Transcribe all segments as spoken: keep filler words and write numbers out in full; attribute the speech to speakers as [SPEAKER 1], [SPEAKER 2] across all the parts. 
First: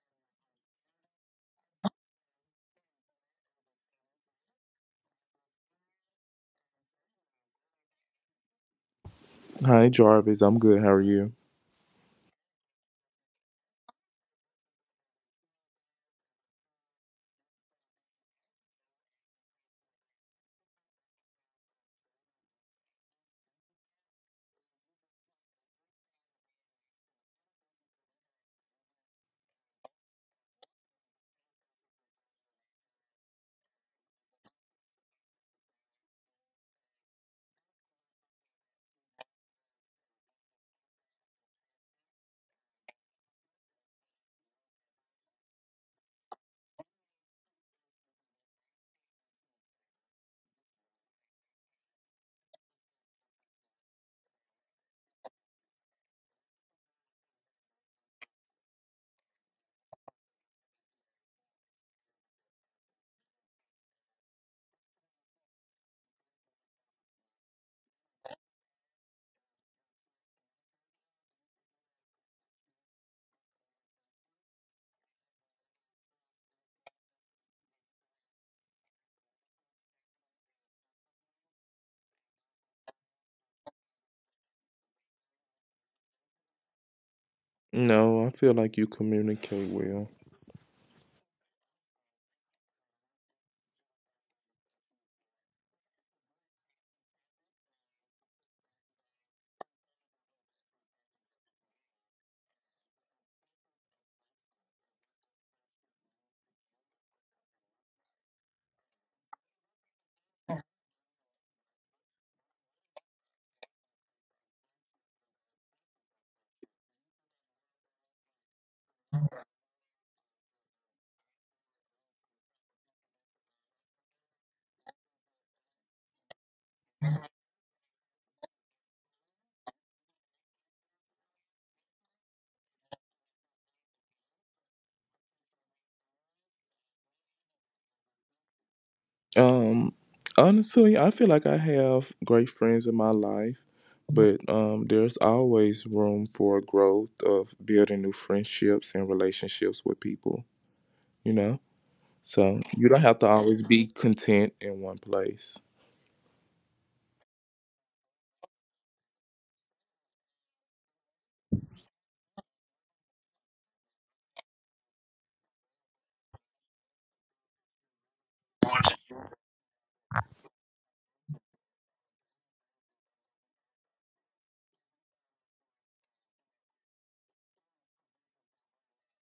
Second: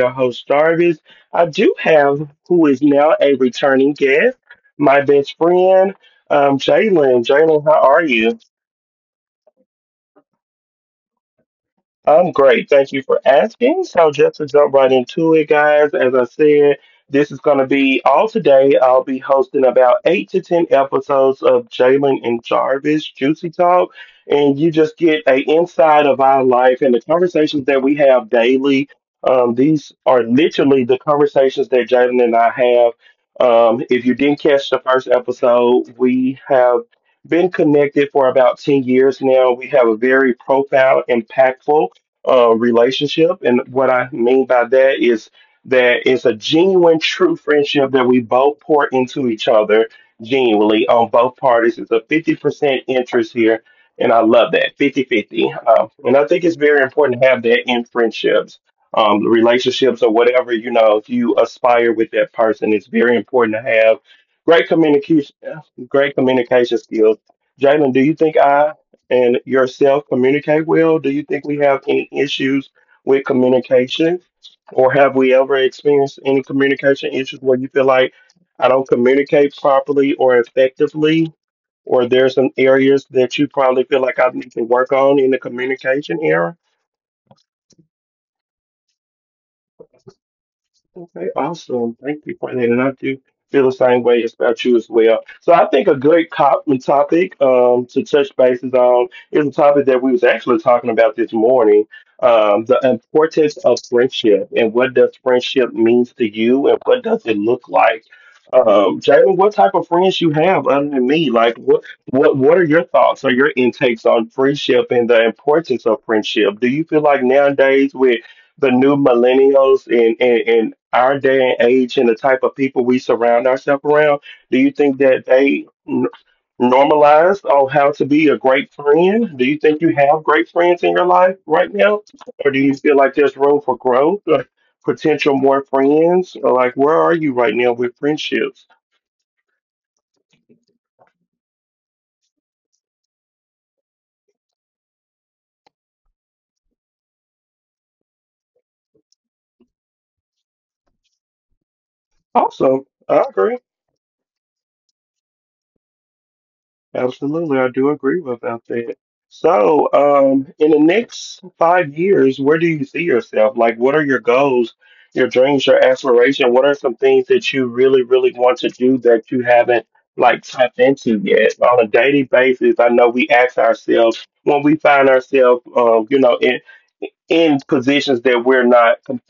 [SPEAKER 1] your host, Jarvis. I do have who is now a returning guest, my best friend, um, Jalen. Jalen, how are you?
[SPEAKER 2] Hi, Jarvis. I'm good. How are you?
[SPEAKER 1] I'm great. Thank you for asking. So just to jump right into it, guys, as I said, this is going to be all today. I'll be hosting about eight to ten episodes of Jalen and Jarvis Juicy Talk, and you just get a inside of our life and the conversations that we have daily. Um, these are literally the conversations that Jalen and I have. Um, if you didn't catch the first episode, we have been connected for about ten years now. We have a very profound, impactful uh, relationship. And what I mean by that is that it's a genuine, true friendship that we both pour into each other genuinely on both parties. It's a fifty percent interest here. And I love that fifty fifty. Um, and I think it's very important to have that in friendships, um, relationships, or whatever, you know, if you aspire with that person, it's very important to have great communication, great communication skills. Jalen, do you think I and yourself communicate well? Do you think we have any issues with communication? Or have we ever experienced any communication issues where you feel like I don't communicate properly or effectively? Or there's some areas that you probably feel like I need to work on in the communication area?
[SPEAKER 2] No, I feel like you communicate well.
[SPEAKER 1] Okay, awesome. Thank you for that. And I do feel the same way about you as well. So I think a good cop topic um, to touch bases on is a topic that we was actually talking about this morning, um, the importance of friendship and what does friendship means to you and what does it look like? Um, Jalen, what type of friends you have other than me? Like what what what are your thoughts or your intakes on friendship and the importance of friendship? Do you feel like nowadays with the new millennials in, in, in our day and age and the type of people we surround ourselves around, do you think that they n- normalize on how to be a great friend? Do you think you have great friends in your life right now? Or do you feel like there's room for growth or potential more friends? Or like, where are you right now with friendships?
[SPEAKER 2] Um, honestly, I feel like I have great friends in my life, but um, there's always room for growth of building new friendships and relationships with people, you know? So
[SPEAKER 1] Awesome.
[SPEAKER 2] you don't have
[SPEAKER 1] I
[SPEAKER 2] to
[SPEAKER 1] agree.
[SPEAKER 2] always be content in one place.
[SPEAKER 1] Absolutely, I do agree with about that. So, um, in the next five years, where do you see yourself? Like, what are your goals, your dreams, your aspiration? What are some things that you really, really want to do that you haven't like tapped into yet? On a daily basis, I know we ask ourselves when we find ourselves, um, you know, in in positions that we're not com-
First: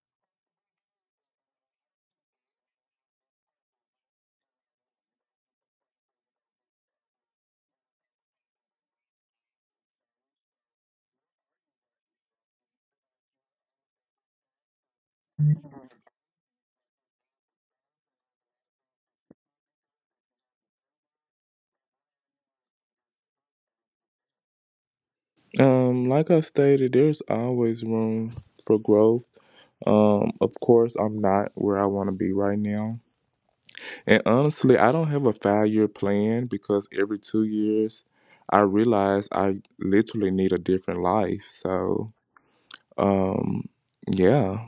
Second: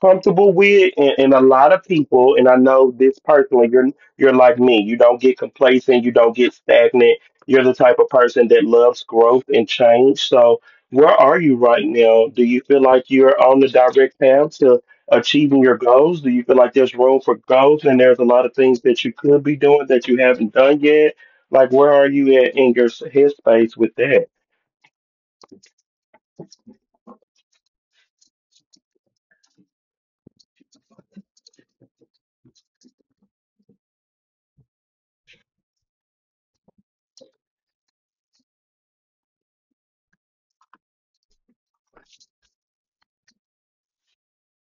[SPEAKER 1] comfortable with and, and a lot of people and I know this personally. You're you're like me. You don't get complacent, you don't get stagnant, you're the type of person that loves growth and change. So where are you right now? Do you feel like you're on the direct path to achieving your goals? Do you feel like there's room for growth and there's a lot of things that you could be doing that you haven't done yet? Like where are you at in your s- headspace with that?
[SPEAKER 2] Um, like I stated, there's always room for growth. Um, of course, I'm not where I want to be right now. And honestly, I don't have a five year plan because every two years I realize I literally need a different life. So, um, yeah.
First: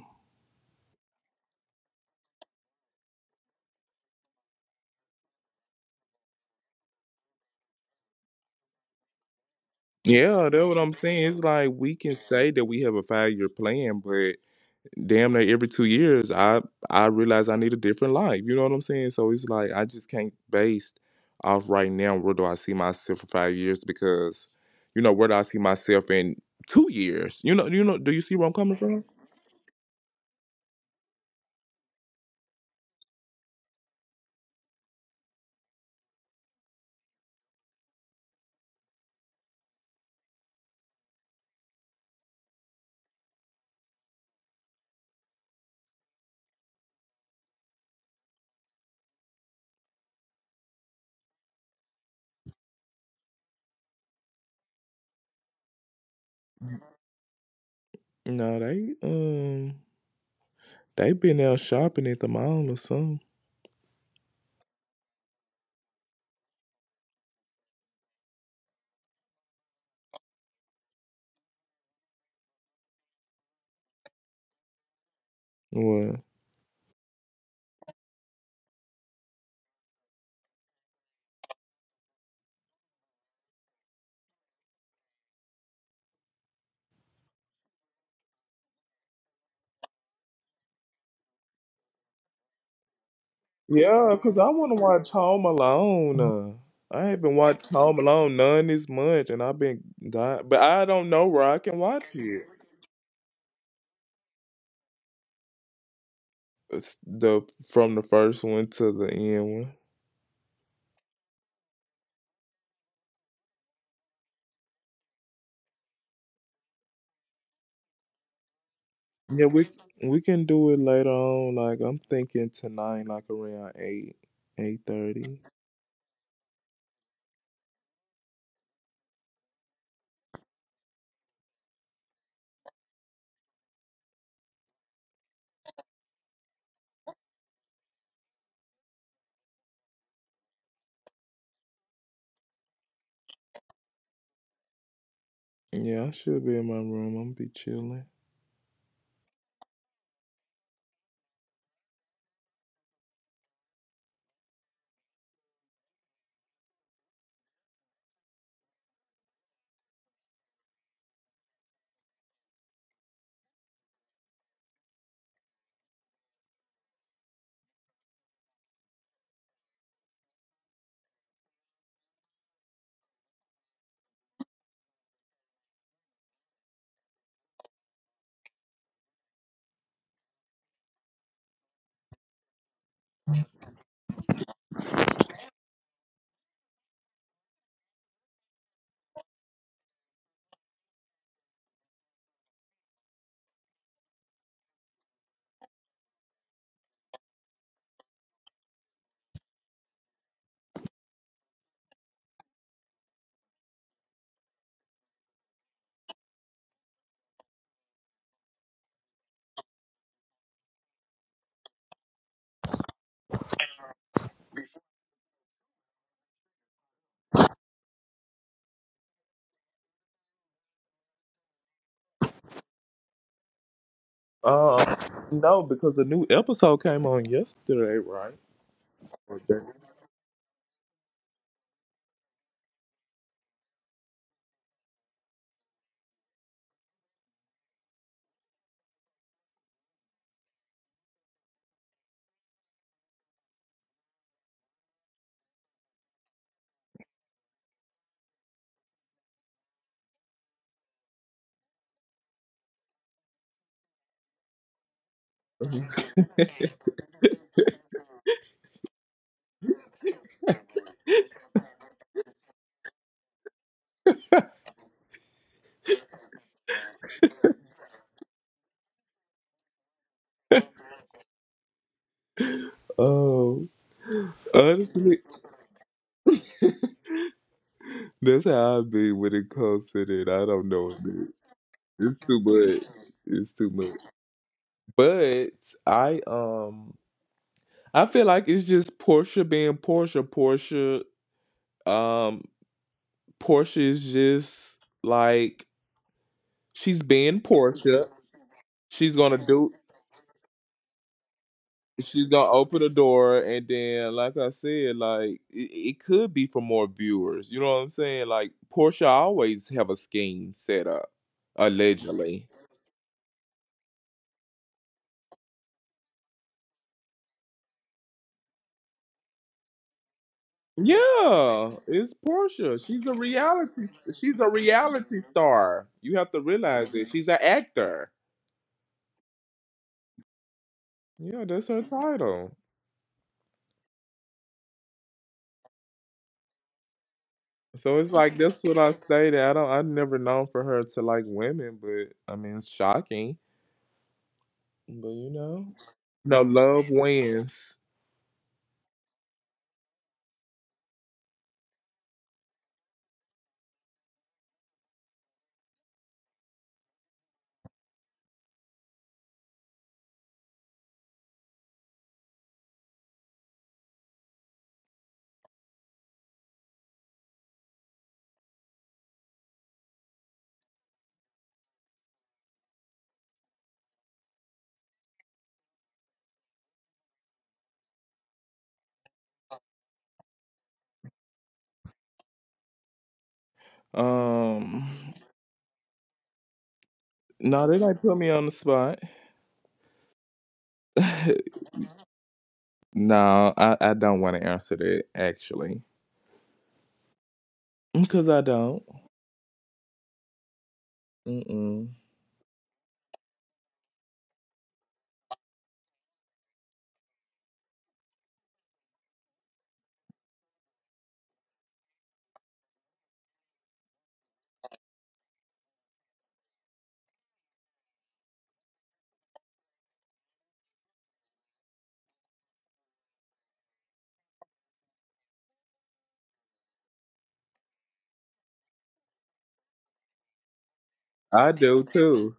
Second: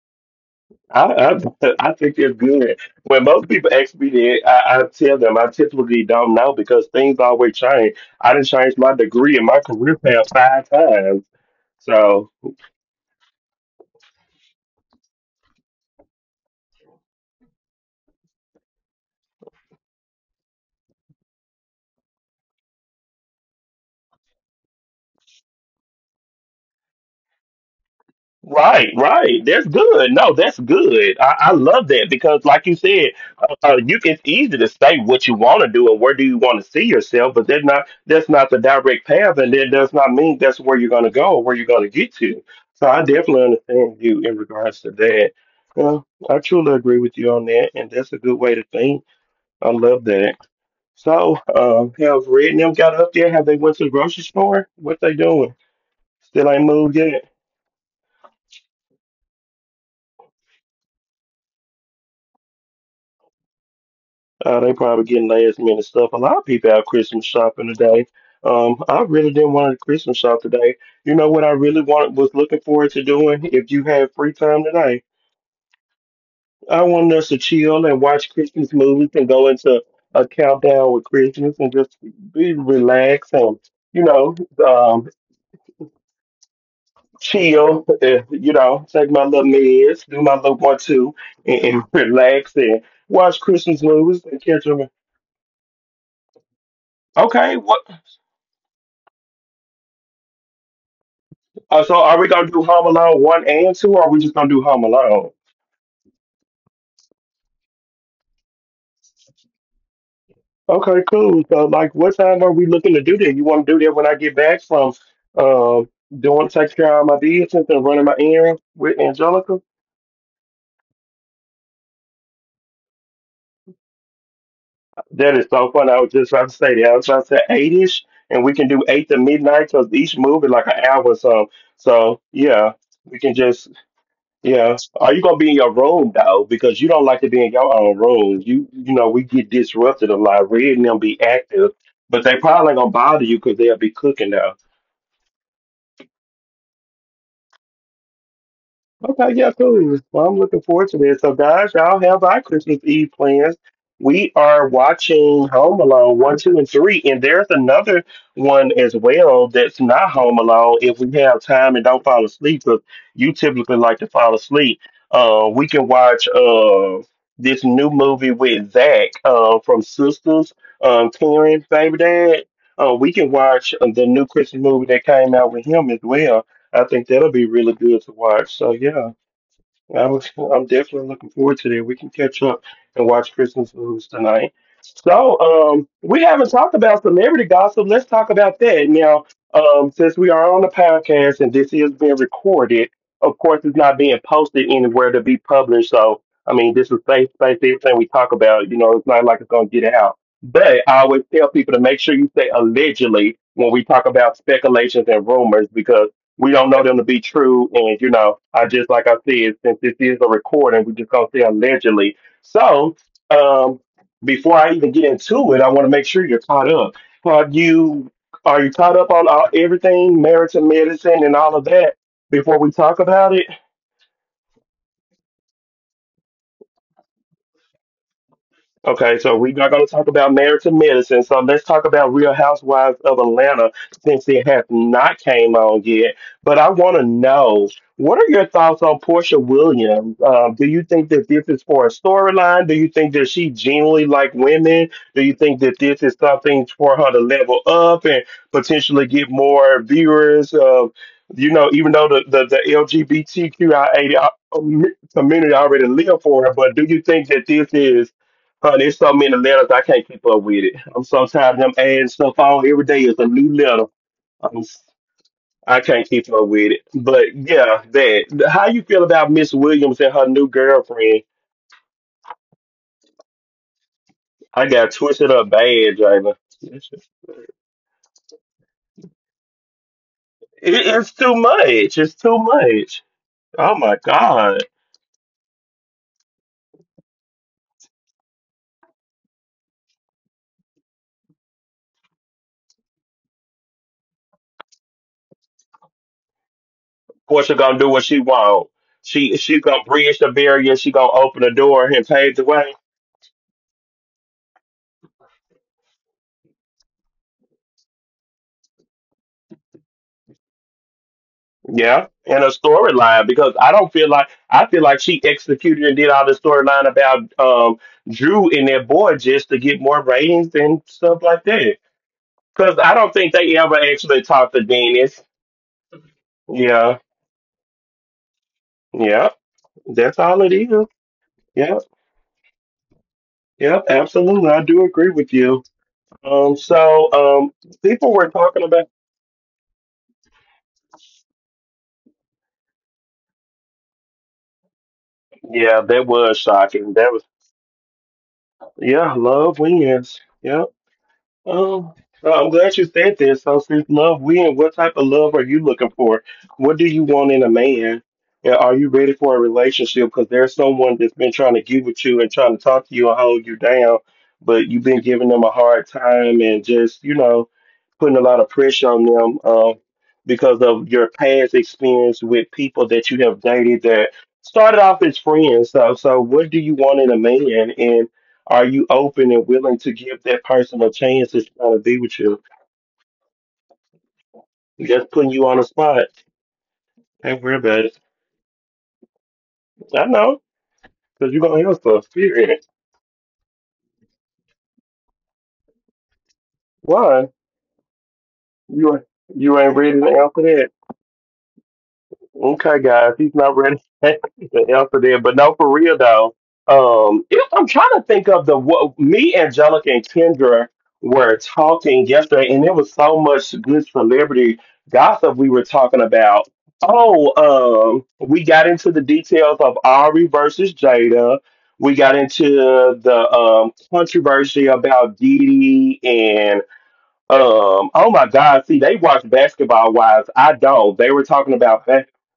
[SPEAKER 1] I, I I think it's good. When most people ask me that, I, I tell them I typically don't know because things always change. I did changed my degree and my career path
[SPEAKER 2] Yeah, that's
[SPEAKER 1] five
[SPEAKER 2] what I'm
[SPEAKER 1] times.
[SPEAKER 2] saying. It's like we can
[SPEAKER 1] So
[SPEAKER 2] say that we have a five year plan, but damn near every two years I I realize I need a different life. You know what I'm saying? So it's like I just can't base off right now, where do I see myself for five years, because you know, where do I see myself in two years? You know, you know, do you see where I'm coming
[SPEAKER 1] right,
[SPEAKER 2] from?
[SPEAKER 1] right. That's good. No, that's good. I, I love that because, like you said, uh, uh, you, it's easy to say what you want to do and where do you want to see yourself, but that's not that's not the direct path, and that does not mean that's where you're going to go or where you're going to get to. So I definitely understand you in regards to that. Well, I truly agree with you on that, and that's a good way to think. I love that. So, um, have Red and them got up there? Have they went to the grocery store? What they doing? Still ain't moved yet.
[SPEAKER 2] No, they um they been out shopping at the mall or something.
[SPEAKER 1] Uh, they probably getting last minute stuff. A lot of people out Christmas shopping today. Um, I really didn't want to Christmas shop today. You know what I really wanted was looking forward to doing if you have free time today.
[SPEAKER 2] Well,
[SPEAKER 1] I wanted us to chill and watch Christmas movies and go into a countdown with Christmas and just be relaxed and, you know, um, chill, uh, you know, take my little meds, do my little one two and, and relax and watch Christmas movies
[SPEAKER 2] yeah,
[SPEAKER 1] and
[SPEAKER 2] cause I
[SPEAKER 1] catch them.
[SPEAKER 2] want to watch Home Alone. Uh, I haven't
[SPEAKER 1] Okay, what?
[SPEAKER 2] watched Home Alone none this month, and I've been dying, but I don't know where I
[SPEAKER 1] Uh,
[SPEAKER 2] can
[SPEAKER 1] so
[SPEAKER 2] watch
[SPEAKER 1] are we gonna
[SPEAKER 2] it.
[SPEAKER 1] do Home Alone one and two, or are we just gonna do Home Alone?
[SPEAKER 2] It's the from the first one to the end one.
[SPEAKER 1] Okay, cool. So like, what time are we looking to do that? You want to do that when I get back from uh, doing taking care of my business and running my errands with
[SPEAKER 2] Yeah,
[SPEAKER 1] Angelica?
[SPEAKER 2] we we can do it later on. Like I'm thinking tonight, like around eight eight
[SPEAKER 1] That is
[SPEAKER 2] thirty.
[SPEAKER 1] so fun. I was just about to say that. I was about to say eight ish, and we can do eight to midnight because each movie like an hour or so. So yeah, we can just yeah. Are you gonna be in your room though? Because you don't like to be in your own room. You you know, we get disrupted a lot. Reading them be active, but they probably ain't gonna bother you because they'll be cooking though.
[SPEAKER 2] Yeah, I should be in my room. I'm be chilling.
[SPEAKER 1] Okay, yeah, cool. Well, I'm looking forward to this. So, guys, y'all have our Christmas Eve plans. We are watching Home Alone one, two, and three, and there's another one as well that's not Home Alone. If we have time and don't fall asleep, because you typically like to fall asleep, uh, we can watch uh, this new movie with Zach uh, from Sisters, um, Karen, Baby Dad. Uh, we can watch uh, the new Christmas movie that came out with him as well. I think that'll be really good to watch. So yeah, I was, I'm definitely looking forward to that. We can catch up and watch Christmas movies tonight. So um, we haven't talked about celebrity gossip. Let's talk about that now. Um, since we are on the podcast and this is being recorded, of course, it's not being posted anywhere to be published. So I mean, this is safe space. Everything we talk about, you know, it's not like it's going to get out. But I always tell people to make sure you say allegedly when we talk about speculations and rumors because we don't know them to be true. And you know, I just like I said, since this is a recording, we just gonna say allegedly. So, um, before I even get into it, I want to make sure you're caught up. Are you are you caught up on all, everything, marriage and medicine, and all of that before we talk about it?
[SPEAKER 2] Uh, no, because a new episode came on yesterday, right?
[SPEAKER 1] Okay, so
[SPEAKER 2] Or
[SPEAKER 1] we're not
[SPEAKER 2] that-
[SPEAKER 1] going to talk about marriage to medicine. So let's talk about Real Housewives of Atlanta since it has not came on yet. But I want to know, what are your thoughts on Portia Williams? Um, do you think that this is for a storyline? Do you think that she genuinely like women? Do you think that this is something for her to level up and potentially get more viewers of? You know, even though the, the, the L G B T Q I A community already live for her, but do you think that this is honey, there's so many letters I can't keep up with it. I'm so tired of them adding stuff on every day. It's a new letter. I'm, s- I can't keep up with it. But yeah, that. How you feel about Miss Williams and her new girlfriend?
[SPEAKER 2] oh,
[SPEAKER 1] I got
[SPEAKER 2] honestly,
[SPEAKER 1] twisted up bad, Jayla. It's,
[SPEAKER 2] that's how I be when it comes to that. I don't
[SPEAKER 1] it-
[SPEAKER 2] know,
[SPEAKER 1] it's
[SPEAKER 2] dude.
[SPEAKER 1] too much. It's
[SPEAKER 2] It's
[SPEAKER 1] too
[SPEAKER 2] too much.
[SPEAKER 1] much.
[SPEAKER 2] It's too
[SPEAKER 1] Oh
[SPEAKER 2] much.
[SPEAKER 1] my God.
[SPEAKER 2] But I um, I feel like it's just Portia being Portia. Portia, um, Portia is just like she's being
[SPEAKER 1] Portia gonna do what
[SPEAKER 2] Portia.
[SPEAKER 1] she want.
[SPEAKER 2] She's
[SPEAKER 1] She
[SPEAKER 2] gonna
[SPEAKER 1] she
[SPEAKER 2] do.
[SPEAKER 1] gonna bridge the barrier. She gonna open the door and
[SPEAKER 2] She's
[SPEAKER 1] pave the
[SPEAKER 2] gonna
[SPEAKER 1] way.
[SPEAKER 2] open the door, and then like I said, like it, it could be for more viewers, you know what I'm saying? Like Portia always have a scheme set up.
[SPEAKER 1] Yeah, and
[SPEAKER 2] Allegedly.
[SPEAKER 1] a storyline because I don't feel like I feel like she executed and did all the storyline about um, Drew and their boy just to get more ratings and stuff like
[SPEAKER 2] Yeah,
[SPEAKER 1] that.
[SPEAKER 2] it's portia
[SPEAKER 1] Because I
[SPEAKER 2] she's
[SPEAKER 1] don't
[SPEAKER 2] a
[SPEAKER 1] think they ever
[SPEAKER 2] reality
[SPEAKER 1] actually
[SPEAKER 2] she's a
[SPEAKER 1] talked to
[SPEAKER 2] reality
[SPEAKER 1] Dennis.
[SPEAKER 2] star. You have to realize
[SPEAKER 1] Yeah,
[SPEAKER 2] that she's an actor.
[SPEAKER 1] yeah, that's all it is.
[SPEAKER 2] Yeah, that's
[SPEAKER 1] Yeah,
[SPEAKER 2] her title.
[SPEAKER 1] yeah, absolutely. I do agree with you. Um, so um,
[SPEAKER 2] So it's
[SPEAKER 1] people were
[SPEAKER 2] like that's
[SPEAKER 1] talking
[SPEAKER 2] what
[SPEAKER 1] about.
[SPEAKER 2] I stated. i don't I've never known for her to like women, but I mean, it's shocking. But you know,
[SPEAKER 1] Yeah, that was
[SPEAKER 2] no, love
[SPEAKER 1] shocking. That was
[SPEAKER 2] wins.
[SPEAKER 1] yeah, love wins. Yeah. Um, so I'm glad you said this. So since love wins, what type of love are you looking for? What do you want in a man? And are you ready for a relationship? Because there's someone that's been trying to get with you and trying to talk to you and hold you down, but you've been giving them a hard time and just, you know, putting a lot of pressure on them um, because of your past experience with people that you have dated that started off as friends. So, so what do you want in a man? Are you open and willing to give that person a chance that's trying to be with you?
[SPEAKER 2] Um,
[SPEAKER 1] Just putting you on the spot. Ain't worry
[SPEAKER 2] no, they
[SPEAKER 1] about
[SPEAKER 2] like
[SPEAKER 1] it.
[SPEAKER 2] put me on the spot.
[SPEAKER 1] I know, because you're going to hear stuff. Period.
[SPEAKER 2] No, I, I don't want to answer that actually,
[SPEAKER 1] Why?
[SPEAKER 2] because I don't.
[SPEAKER 1] You, you ain't ready to answer.
[SPEAKER 2] Mm-mm.
[SPEAKER 1] Okay, guys, he's not ready to answer there. But no, for real though, um, if I'm trying to think of the what me, Angelica, and Kendra were talking yesterday, and there was so much good celebrity gossip we were talking about. Oh, um, we got into the details of Ari versus Jada. We got into the um, controversy about Didi and um, oh my God, see, they watch Basketball Wives. I don't. They were
[SPEAKER 2] I
[SPEAKER 1] talking
[SPEAKER 2] do
[SPEAKER 1] about.
[SPEAKER 2] too.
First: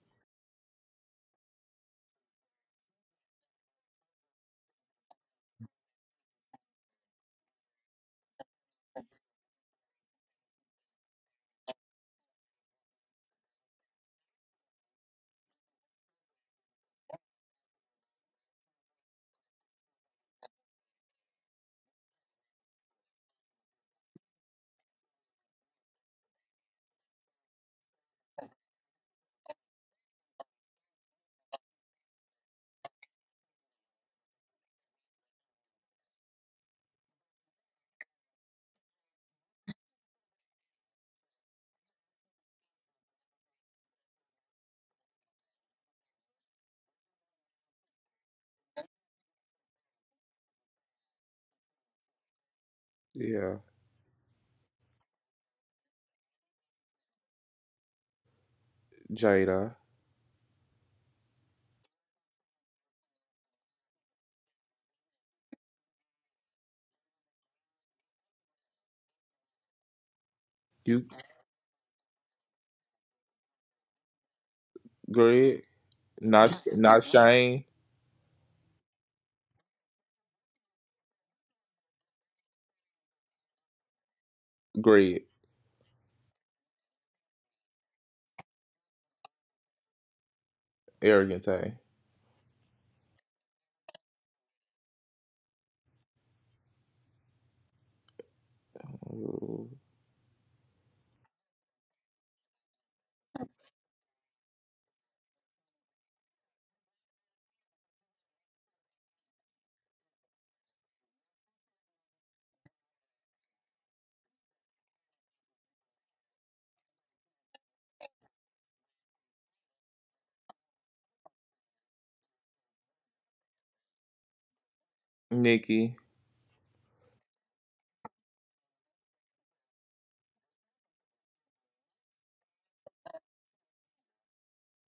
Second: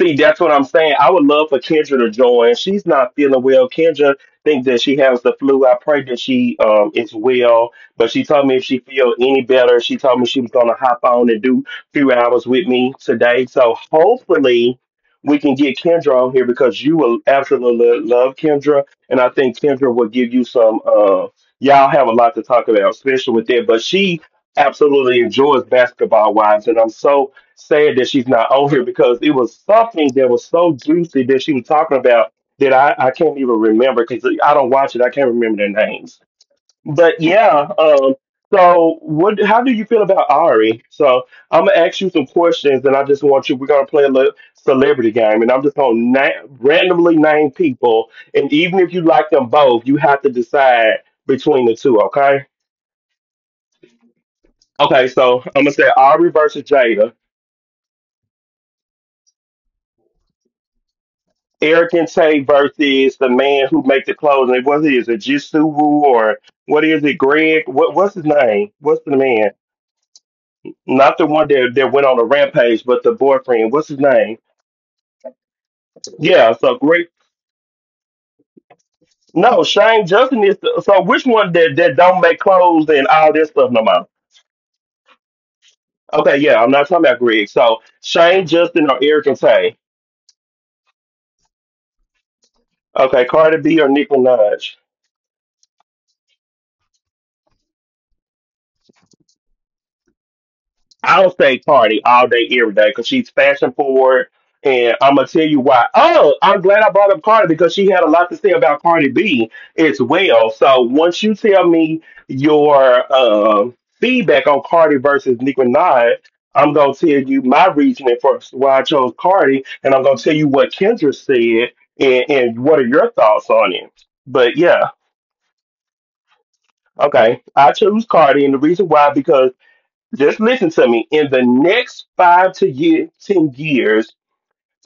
[SPEAKER 1] See, that's what I'm saying. I would love for Kendra to join. She's not feeling well. Kendra thinks that she has the flu. I pray that she um is well. But she told me if she feel any better, she told me she was gonna hop on and do a few hours with me today. So hopefully we can get Kendra on here because you will absolutely love Kendra. And I think Kendra will give you some uh y'all have a lot to talk about, especially with that. But she absolutely enjoys basketball wives and I'm so sad that she's not on here because it was something that was so juicy that she was talking about that I, I can't even remember because I don't watch it. I can't remember their names. But yeah, um, so what? How do you feel about Ari? So I'm gonna ask you some questions, and I just want you. We're gonna play a little celebrity game, and I'm just gonna na- randomly name people, and even if you like them both, you have to decide between the two. Okay?
[SPEAKER 2] Yeah,
[SPEAKER 1] Okay. So I'm gonna say Ari versus Jada.
[SPEAKER 2] Jada.
[SPEAKER 1] Eric Tay versus the man who make the clothes. And what is it, Jisubu or what is it, Greg? What what's his name? What's the man?
[SPEAKER 2] You.
[SPEAKER 1] Not the one that that went on a rampage, but the boyfriend. What's his name?
[SPEAKER 2] Greg.
[SPEAKER 1] Yeah,
[SPEAKER 2] Not
[SPEAKER 1] so
[SPEAKER 2] not
[SPEAKER 1] great.
[SPEAKER 2] Shane.
[SPEAKER 1] No, Shane Justin is. The, so which one that that don't make clothes and all this stuff no more?
[SPEAKER 2] Greg.
[SPEAKER 1] Okay, yeah, I'm not talking about Greg. So Shane Justin or Eric Tay.
[SPEAKER 2] Arrogant A.
[SPEAKER 1] Okay, Cardi B or Nicki Minaj.
[SPEAKER 2] Ooh.
[SPEAKER 1] I'll say Cardi all day, every day, because she's fashion forward. And I'm gonna tell you why. Oh, I'm glad I brought up Cardi because she had a lot to say about Cardi B as well. So once you tell me your um feedback on Cardi versus Nicki Minaj, I'm gonna tell you my reasoning for why I chose Cardi, and I'm gonna tell you what Kendra said and, and what are your thoughts on it. But yeah,
[SPEAKER 2] Nikki.
[SPEAKER 1] okay, I chose Cardi, and the reason why because. Just listen to me. In the next five to year, ten years,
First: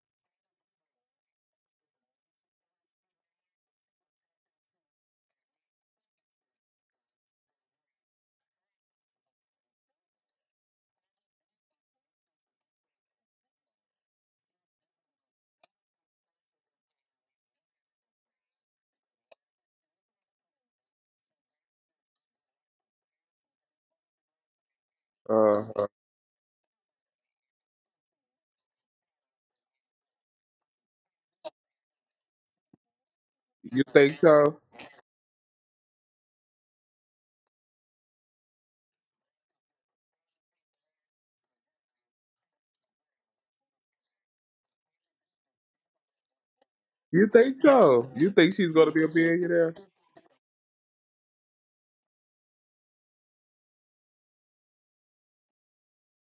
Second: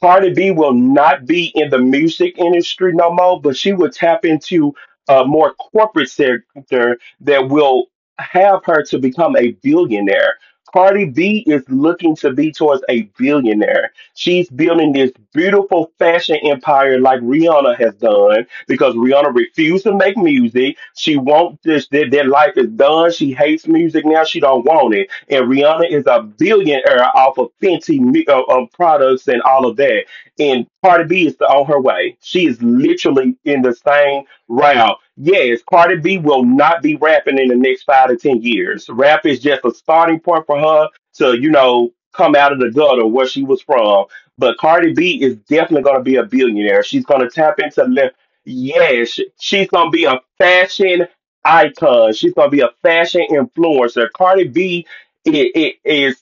[SPEAKER 1] Cardi B will not be in the music industry no more, but she will tap into a more corporate sector that will have her to become a billionaire. Cardi B is looking to be towards a billionaire. She's building this beautiful fashion empire like Rihanna has done because Rihanna refused to make music. She won't this that, that life is done. She hates music now. She don't want it and
[SPEAKER 2] Uh,
[SPEAKER 1] Rihanna is a billionaire off of Fenty mi- of, of products and all of that. And Cardi B is on her way. She is literally in the
[SPEAKER 2] you think
[SPEAKER 1] same
[SPEAKER 2] so?
[SPEAKER 1] route. Yes, Cardi B will not be rapping in the next five to ten years. Rap is just a starting point for her to you know come out of the gutter where she was from. But Cardi B is definitely going to be a billionaire. She's going
[SPEAKER 2] You
[SPEAKER 1] to
[SPEAKER 2] think
[SPEAKER 1] tap into
[SPEAKER 2] so?
[SPEAKER 1] le-
[SPEAKER 2] You think she's gonna be a
[SPEAKER 1] yes, sh- she's
[SPEAKER 2] billionaire?
[SPEAKER 1] going to be a fashion icon. She's gonna be a fashion influencer. Cardi B it, it is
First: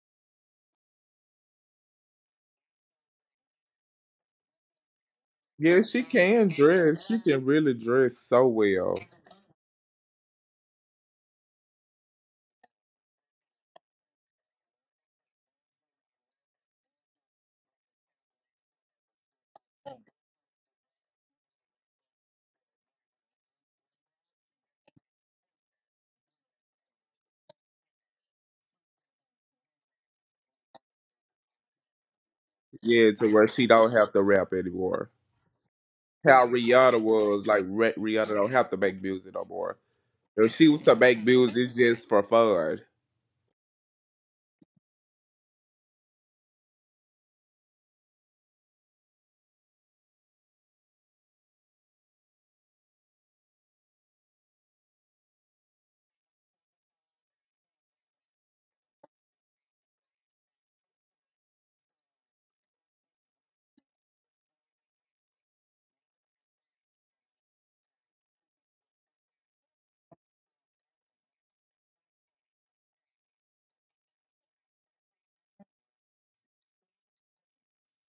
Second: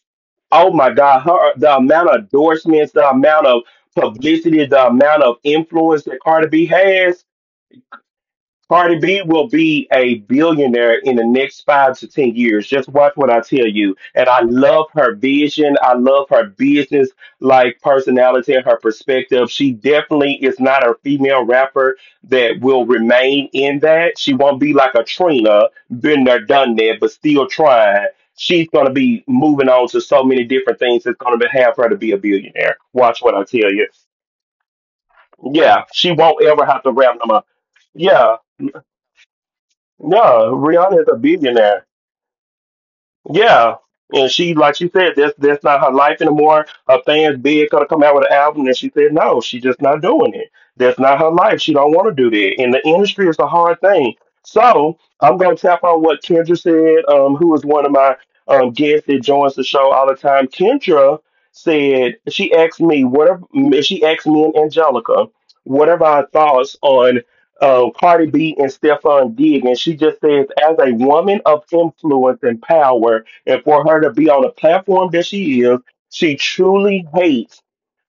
[SPEAKER 1] oh my god her the amount of endorsements the amount of publicity the amount of
[SPEAKER 2] Yeah, she
[SPEAKER 1] influence that
[SPEAKER 2] can
[SPEAKER 1] Cardi B
[SPEAKER 2] dress. She
[SPEAKER 1] has.
[SPEAKER 2] can really dress so well.
[SPEAKER 1] Cardi B will be a billionaire in the next five to ten years. Just watch what I tell you. And I love her vision. I love her business like personality and her perspective. She definitely is not a female rapper that will remain in that. She won't be like a Trina, been there, done that, but still trying. She's gonna be moving on to so many different things that's gonna be, have her to be a billionaire.
[SPEAKER 2] Yeah,
[SPEAKER 1] Watch
[SPEAKER 2] to
[SPEAKER 1] what I
[SPEAKER 2] where she
[SPEAKER 1] tell you.
[SPEAKER 2] don't have to rap anymore.
[SPEAKER 1] Yeah, she won't
[SPEAKER 2] How
[SPEAKER 1] ever have to
[SPEAKER 2] Rihanna
[SPEAKER 1] rap no more.
[SPEAKER 2] was. Like Re- Rihanna
[SPEAKER 1] Yeah.
[SPEAKER 2] don't have to make music no more.
[SPEAKER 1] No,
[SPEAKER 2] If she was to
[SPEAKER 1] Rihanna is a
[SPEAKER 2] make music, it's
[SPEAKER 1] billionaire.
[SPEAKER 2] just for fun.
[SPEAKER 1] Yeah. And she, like she said, that's that's not her life anymore. Her fans bid gonna come out with an album, and she said no, she's just not doing it. That's not her life. She don't want to do that. And the industry is a hard thing. So I'm gonna tap on what Kendra said, um, who is one of my um, guests that joins the show all the time. Kendra said she asked me what are, she asked me and Angelica what are our thoughts on uh, Cardi B and Stephon Diggs, and she just says, as a woman of influence and power, and for her to be on the platform that she is, she truly hates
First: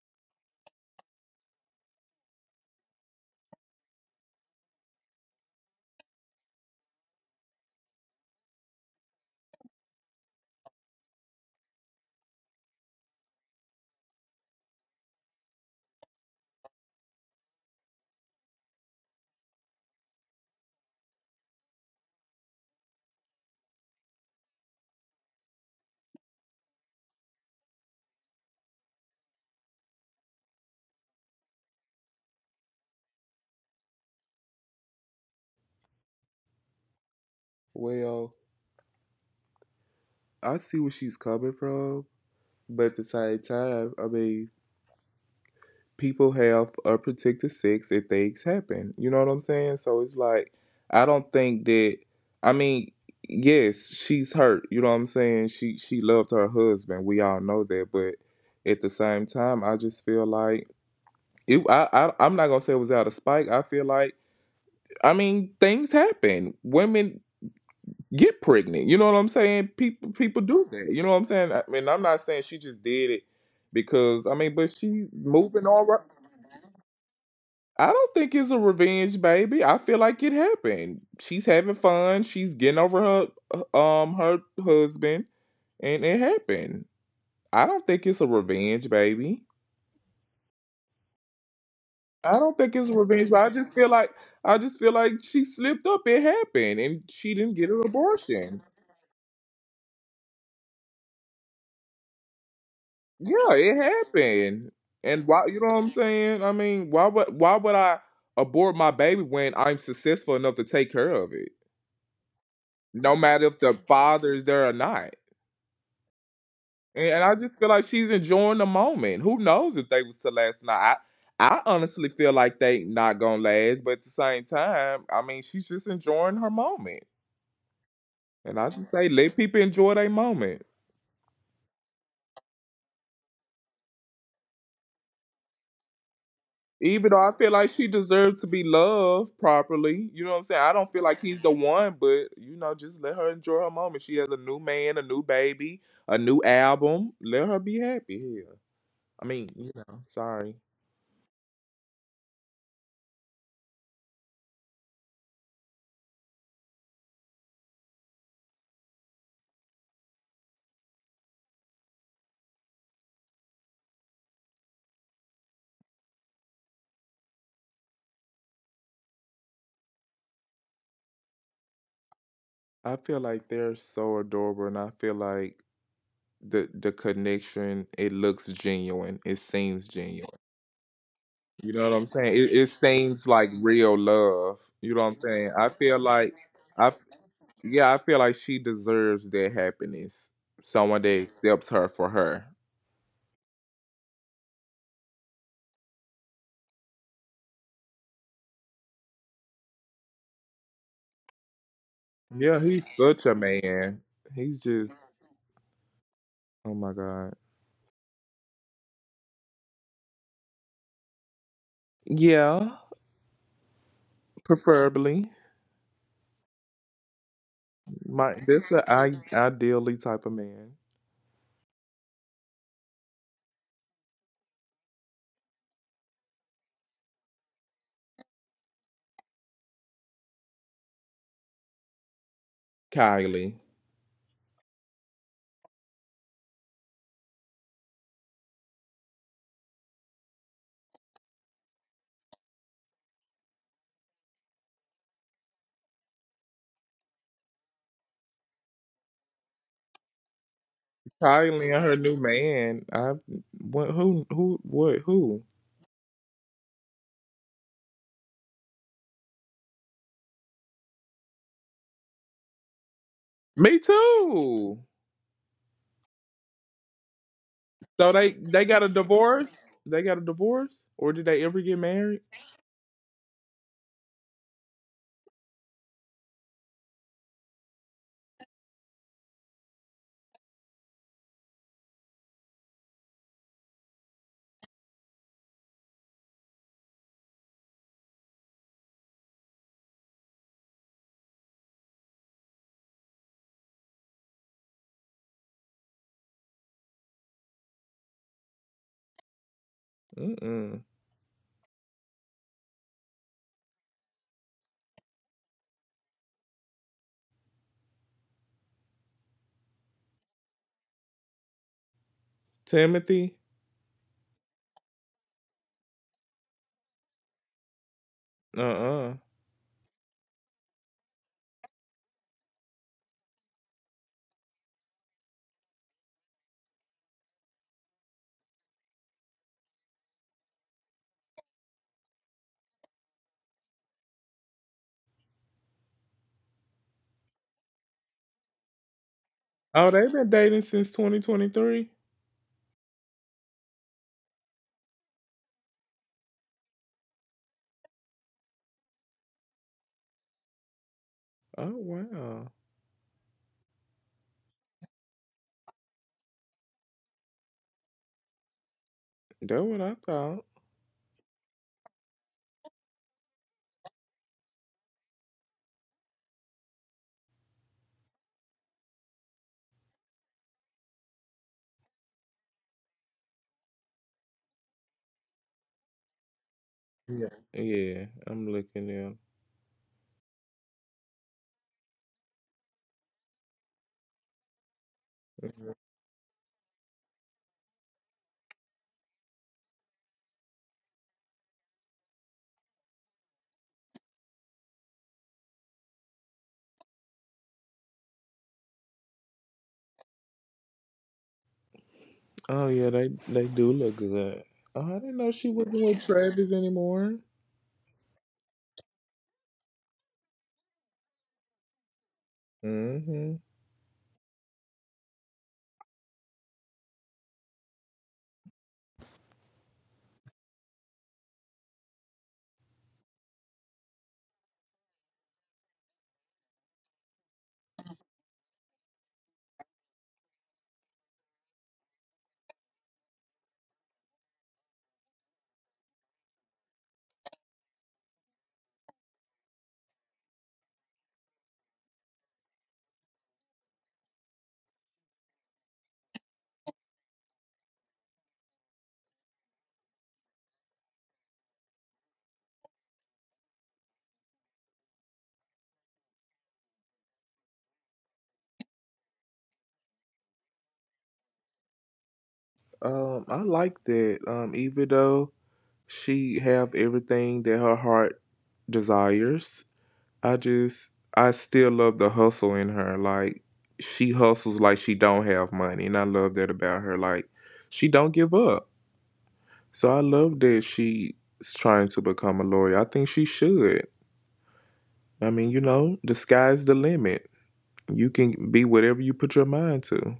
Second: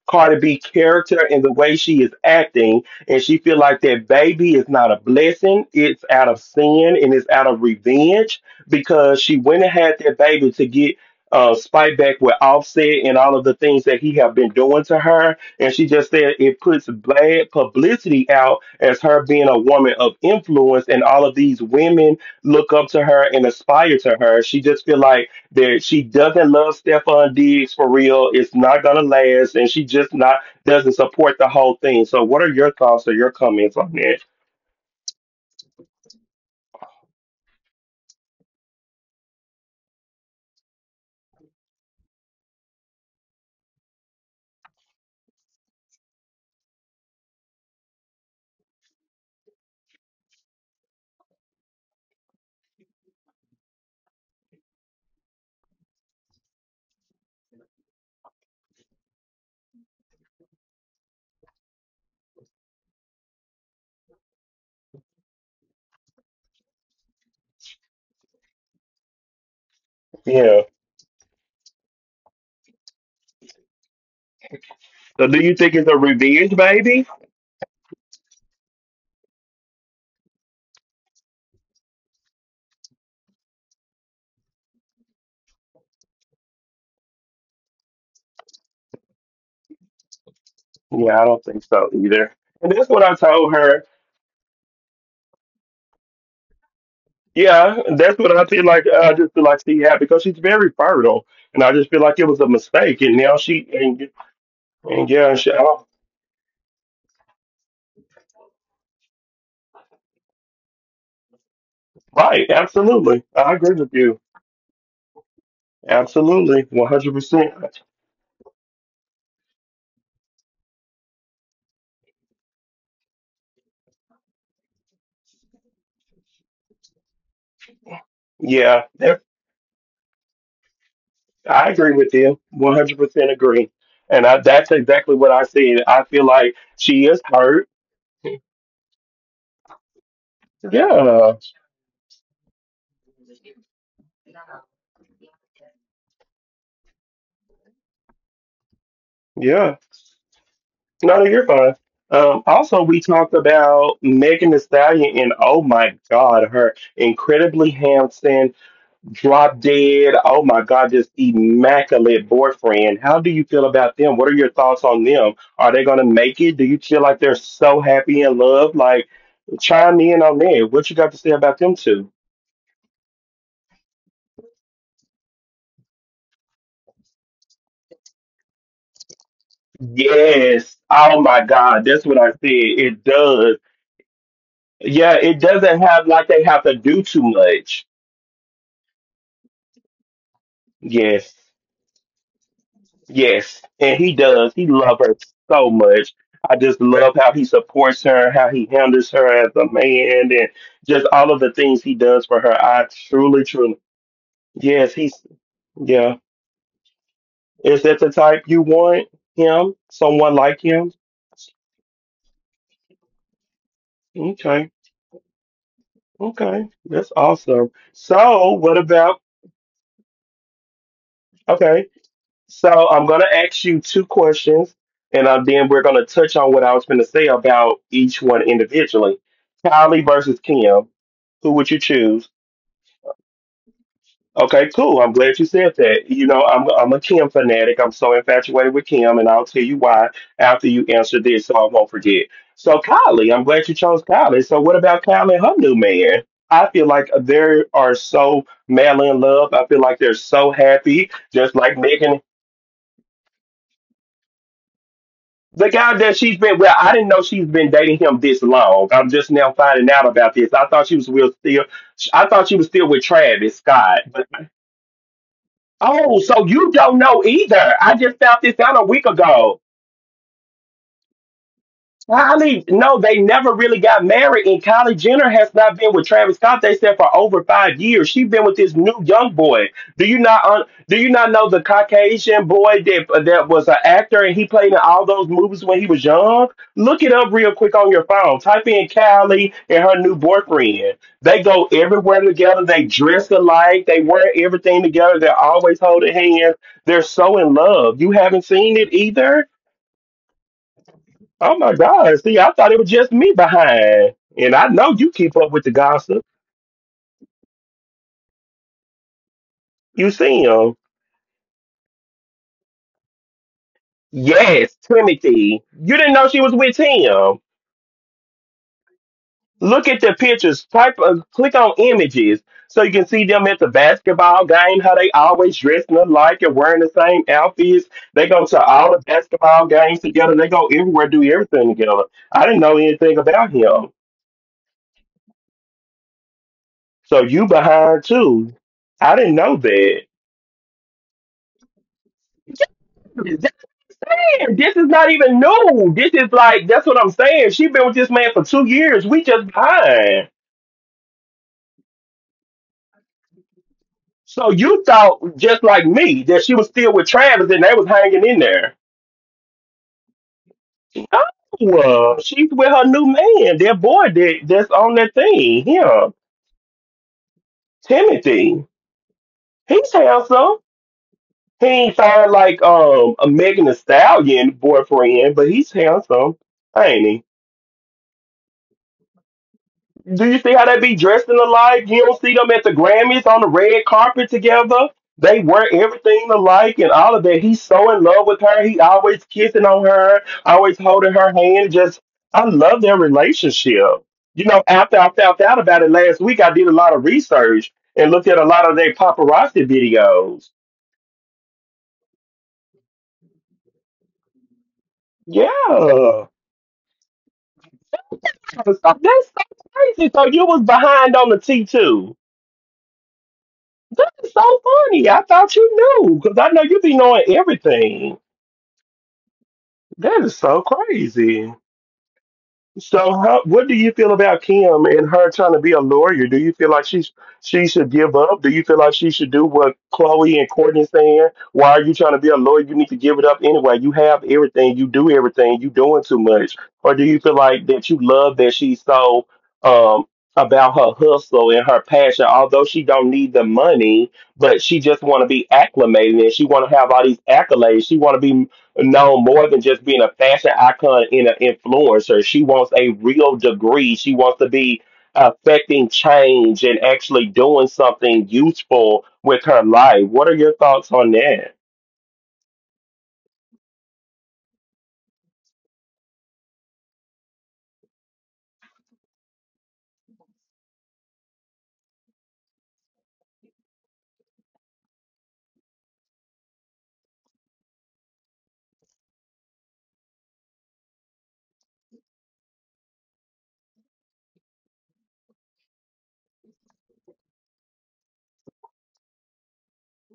[SPEAKER 1] Cardi B character and the way she is acting, and she feel like that baby is not a blessing. It's out of sin and it's out of revenge because she went and had that baby to get uh, spite back with Offset and all of the things that he have been doing to her. And she just said it puts bad publicity out as her being a woman of influence, and all of these women look up to her and aspire to her. She just feel like there, she doesn't love Stephon Diggs for real. It's not gonna last, and she just not doesn't support the whole thing. So, what are your thoughts or your comments on that?
[SPEAKER 2] Well, I see where she's coming from, but at the same time, I mean, people have unprotected sex and things happen. You know what I'm saying? So it's like I don't think that. I mean, yes, she's hurt. You know what I'm saying? She she loved her husband. We all know that, but at the same time, I just feel like it. I, I I'm not gonna say it was out of spite. I feel like I mean, things happen. Women get pregnant. You know what I'm saying? People people
[SPEAKER 1] Yeah.
[SPEAKER 2] do that. You know what I'm saying? I mean, I'm not saying she just did it because I mean, but she
[SPEAKER 1] So, do you
[SPEAKER 2] moving
[SPEAKER 1] think
[SPEAKER 2] all
[SPEAKER 1] it's a
[SPEAKER 2] right.
[SPEAKER 1] revenge, baby?
[SPEAKER 2] I don't think it's a revenge, baby. I feel like it happened. She's having fun. She's getting over her uh, um her husband, and it happened. I don't think it's a revenge, baby.
[SPEAKER 1] Yeah, I don't think so
[SPEAKER 2] I
[SPEAKER 1] either.
[SPEAKER 2] don't
[SPEAKER 1] And
[SPEAKER 2] think it's
[SPEAKER 1] that's
[SPEAKER 2] a
[SPEAKER 1] what I
[SPEAKER 2] revenge. But I
[SPEAKER 1] told
[SPEAKER 2] just
[SPEAKER 1] her.
[SPEAKER 2] feel like I just feel like she slipped up. It happened, and she didn't get
[SPEAKER 1] Yeah,
[SPEAKER 2] an
[SPEAKER 1] that's what I
[SPEAKER 2] abortion.
[SPEAKER 1] feel like. Uh, I just feel like she had because she's very fertile, and I just feel like it was a mistake. And now
[SPEAKER 2] Yeah,
[SPEAKER 1] she
[SPEAKER 2] it
[SPEAKER 1] and,
[SPEAKER 2] happened.
[SPEAKER 1] and
[SPEAKER 2] And
[SPEAKER 1] yeah,
[SPEAKER 2] why,
[SPEAKER 1] she,
[SPEAKER 2] you know what I'm
[SPEAKER 1] oh,
[SPEAKER 2] saying? I mean, why would why would I abort my baby when I'm successful enough to take care of it?
[SPEAKER 1] right,
[SPEAKER 2] No
[SPEAKER 1] absolutely,
[SPEAKER 2] matter
[SPEAKER 1] I
[SPEAKER 2] if the
[SPEAKER 1] agree with you.
[SPEAKER 2] father is there or not.
[SPEAKER 1] Absolutely, one
[SPEAKER 2] And,
[SPEAKER 1] hundred
[SPEAKER 2] and I
[SPEAKER 1] percent.
[SPEAKER 2] just feel like she's enjoying the moment. Who knows if they was to last night? I, I honestly feel like they not gonna last, but at the same time, I mean, she's just enjoying her moment. And I
[SPEAKER 1] Yeah,
[SPEAKER 2] just say, let people enjoy their moment.
[SPEAKER 1] I agree with you. one hundred percent agree. And I, that's exactly what I see. I feel like she
[SPEAKER 2] Even though
[SPEAKER 1] is
[SPEAKER 2] I feel
[SPEAKER 1] hurt.
[SPEAKER 2] like she deserves to be loved properly, you know what I'm saying? I don't feel like
[SPEAKER 1] Yeah.
[SPEAKER 2] he's the one, but you know, just let her enjoy her moment. She has a new man, a new baby, a new album. Let her be happy here. I mean, you
[SPEAKER 1] Yeah.
[SPEAKER 2] know, sorry.
[SPEAKER 1] No, no, you're fine. Um, also, we talked about Megan Thee Stallion, and oh my God, her incredibly handsome, drop dead, oh my God, just immaculate boyfriend. How do you feel about them? What are your thoughts on them? Are they going to make it? Do you feel like they're so happy in love? Like, chime in on that. What you got to say about them two?
[SPEAKER 2] I feel like they're so adorable, and I feel like the the connection, it looks genuine. It seems genuine.
[SPEAKER 1] Yes. Oh my
[SPEAKER 2] You
[SPEAKER 1] God.
[SPEAKER 2] know what I'm
[SPEAKER 1] That's what I
[SPEAKER 2] saying?
[SPEAKER 1] said.
[SPEAKER 2] It it
[SPEAKER 1] It
[SPEAKER 2] seems like
[SPEAKER 1] does.
[SPEAKER 2] real love. You know what I'm
[SPEAKER 1] Yeah, it
[SPEAKER 2] saying? I
[SPEAKER 1] doesn't
[SPEAKER 2] feel
[SPEAKER 1] have like
[SPEAKER 2] like
[SPEAKER 1] they have to
[SPEAKER 2] I
[SPEAKER 1] do too much.
[SPEAKER 2] yeah, I feel like she deserves that happiness. Someone that
[SPEAKER 1] Yes.
[SPEAKER 2] accepts her for her.
[SPEAKER 1] Yes. And he does. He loves her so much. I just love how he supports her, how he handles her as a man, and just all of the things he does for her.
[SPEAKER 2] Yeah, he's
[SPEAKER 1] I
[SPEAKER 2] such a
[SPEAKER 1] truly, truly.
[SPEAKER 2] man. He's just
[SPEAKER 1] Yes, he's, yeah.
[SPEAKER 2] oh my god.
[SPEAKER 1] Is that the type you want him? Someone like him?
[SPEAKER 2] Yeah,
[SPEAKER 1] Okay.
[SPEAKER 2] preferably.
[SPEAKER 1] Okay. That's awesome.
[SPEAKER 2] My
[SPEAKER 1] So,
[SPEAKER 2] this
[SPEAKER 1] what
[SPEAKER 2] the I
[SPEAKER 1] about,
[SPEAKER 2] ideally type of man.
[SPEAKER 1] okay. So I'm going to ask you two questions, and uh, then we're going to touch on what I was going to say about each one individually. Kylie versus Kim, who would you choose?
[SPEAKER 2] Kylie.
[SPEAKER 1] Okay, cool. I'm glad you said that. You know, I'm I'm a Kim fanatic. I'm so infatuated with Kim, and I'll tell you why after you answer this, so I won't forget. So Kylie, I'm glad you chose Kylie. So what about Kylie and her new man? I feel like they are so madly in love. I feel like they're so happy, just
[SPEAKER 2] Kylie
[SPEAKER 1] like
[SPEAKER 2] and her new
[SPEAKER 1] Megan.
[SPEAKER 2] man. I what who who what who?
[SPEAKER 1] The guy that she's been well, I didn't know she's been dating him this long. I'm just now finding out about this. I thought she was real still. I thought she was still with Travis
[SPEAKER 2] Me
[SPEAKER 1] Scott. But
[SPEAKER 2] too.
[SPEAKER 1] oh, so you don't know either? I
[SPEAKER 2] So
[SPEAKER 1] just
[SPEAKER 2] they
[SPEAKER 1] found this
[SPEAKER 2] they got
[SPEAKER 1] out
[SPEAKER 2] a
[SPEAKER 1] a week
[SPEAKER 2] divorce?
[SPEAKER 1] ago.
[SPEAKER 2] They got a divorce? Or did they ever get married?
[SPEAKER 1] Kylie, no, they never really got married, and Kylie Jenner has not been with Travis Scott. They said for over five years. She's been with this new young boy. Do you not un- do you not know the Caucasian boy that that was an actor and he played in all those movies when he was young? Look it up real quick on your phone. Type in Kylie and her new boyfriend. They go everywhere together. They dress alike. They wear everything together. They're always holding hands. They're so in love. You haven't seen it either.
[SPEAKER 2] Mm mm.
[SPEAKER 1] Oh my God! See, I thought it was just me behind, and I know you keep up with the gossip. You see him?
[SPEAKER 2] Timothy?
[SPEAKER 1] Yes, Timothy. You didn't know she was with him.
[SPEAKER 2] Uh uh.
[SPEAKER 1] Look at the pictures. Type, uh, click on images so you can see them at the basketball game. How they always dressing alike and wearing the same outfits. They go to all the basketball games together. They go everywhere, do everything together. I didn't know anything about him, so you behind too. I didn't know
[SPEAKER 2] Oh, they've been dating since twenty twenty-three.
[SPEAKER 1] that. Saying, this is not even new. This is like that's what I'm saying. She been with this man for two years. We just behind.
[SPEAKER 2] Oh wow,
[SPEAKER 1] So you thought just like me that she was still with Travis and they was hanging in there.
[SPEAKER 2] that's what I thought.
[SPEAKER 1] No, she's with her new man, that boy that that's on that thing. Him, Timothy. He's handsome. He ain't fine like um a Megan Thee Stallion boyfriend, but he's handsome, ain't he?
[SPEAKER 2] Yeah, yeah. I'm looking at.
[SPEAKER 1] Do you see how they be dressed in the alike? You don't see them at the Grammys on the red carpet together. They wear everything alike and all of that. He's so in love with her. He always kissing on her, always holding her hand. Just, I love their relationship. You know, after I found out about it last week, I did a lot of research and looked at a lot of their paparazzi videos.
[SPEAKER 2] Oh yeah, they they do look good. Oh, I didn't know she
[SPEAKER 1] Yeah.
[SPEAKER 2] wasn't with
[SPEAKER 1] I
[SPEAKER 2] Travis anymore.
[SPEAKER 1] was like, that's so crazy. So you was behind on the T two.
[SPEAKER 2] Mm-hmm.
[SPEAKER 1] That is so funny. I thought you knew because I know you be knowing everything. That is so crazy. So, how, what do you feel about Kim and her trying to be a lawyer? Do you feel like she's she should give up? Do you feel like she should do what Chloe and Courtney saying? Why are you trying to be a lawyer? You need to give it up anyway. You have everything. You do everything. You doing too much. Or do you feel like that you love that she's so um, about her hustle and her passion, although she don't need the money, but she just want to be acclimated and she want to have all these accolades. She want to be no, more than just being a fashion icon and an influencer. She wants a real degree. She wants to be affecting change and actually doing something useful with her life. What are your thoughts on that?
[SPEAKER 2] Um, I like that. Um, even though she have everything that her heart desires, I just I still love the hustle in her. Like she hustles like she don't have money, and I love that about her. Like she don't give up. So I love that she's trying to become a lawyer. I think she should. I mean, you know, the sky's the limit. You can be whatever you put your mind to.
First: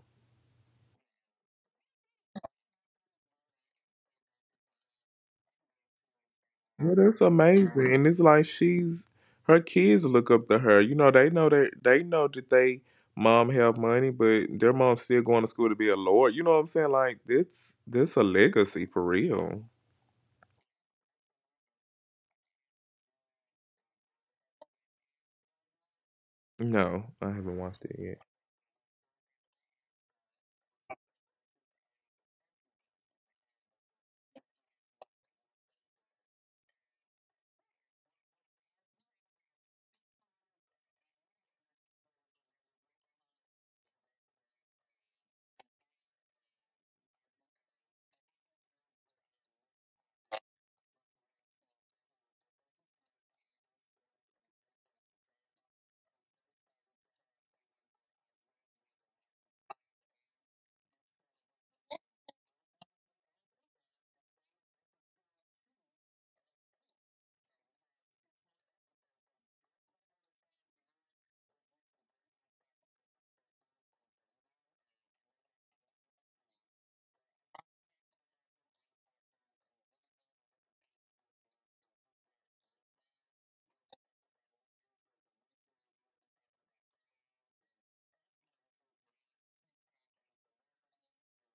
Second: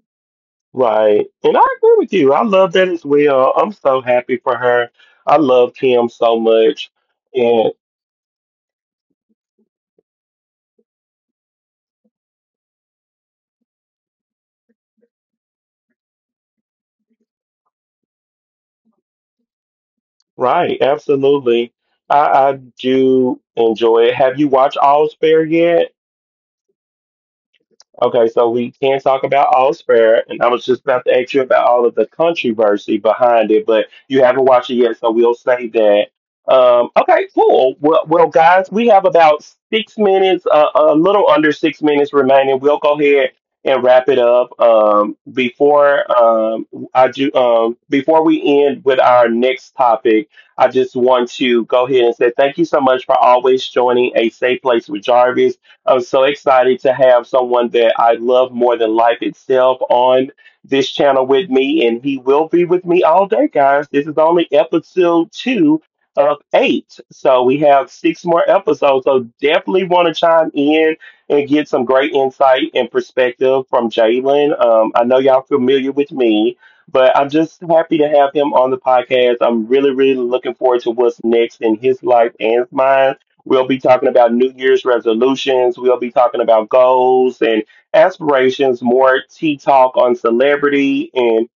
[SPEAKER 1] Right. And I agree with you. I love that as well. I'm so happy for her. I love Kim so much.
[SPEAKER 2] Well, that's
[SPEAKER 1] And
[SPEAKER 2] amazing. And it's like she's her kids look up to her. You know, they know that they know that they mom have money, but their mom's still going to school to be a lawyer. You know what I'm saying? Like that's that's a legacy for real.
[SPEAKER 1] right, absolutely. I, I do enjoy it. Have you watched All's Fair yet?
[SPEAKER 2] No, I haven't watched it yet.
[SPEAKER 1] Okay, so we can talk about All's Fair, and I was just about to ask you about all of the controversy behind it, but you haven't watched it yet, so we'll save that. Um, okay, cool. Well, well, guys, we have about six minutes, uh, a little under six minutes remaining. We'll go ahead and wrap it up. Um, before um, I do, um, before we end with our next topic, I just want to go ahead and say thank you so much for always joining a safe place with Jarvis. I'm so excited to have someone that I love more than life itself on this channel with me, and he will be with me all day, guys. This is only episode two of eight, so we have six more episodes. So definitely want to chime in and get some great insight and perspective from Jalen. Um, I know y'all familiar with me, but I'm just happy to have him on the podcast. I'm really, really looking forward to what's next in his life and mine. We'll be talking about New Year's resolutions. We'll be talking about goals and aspirations, more tea talk on celebrity and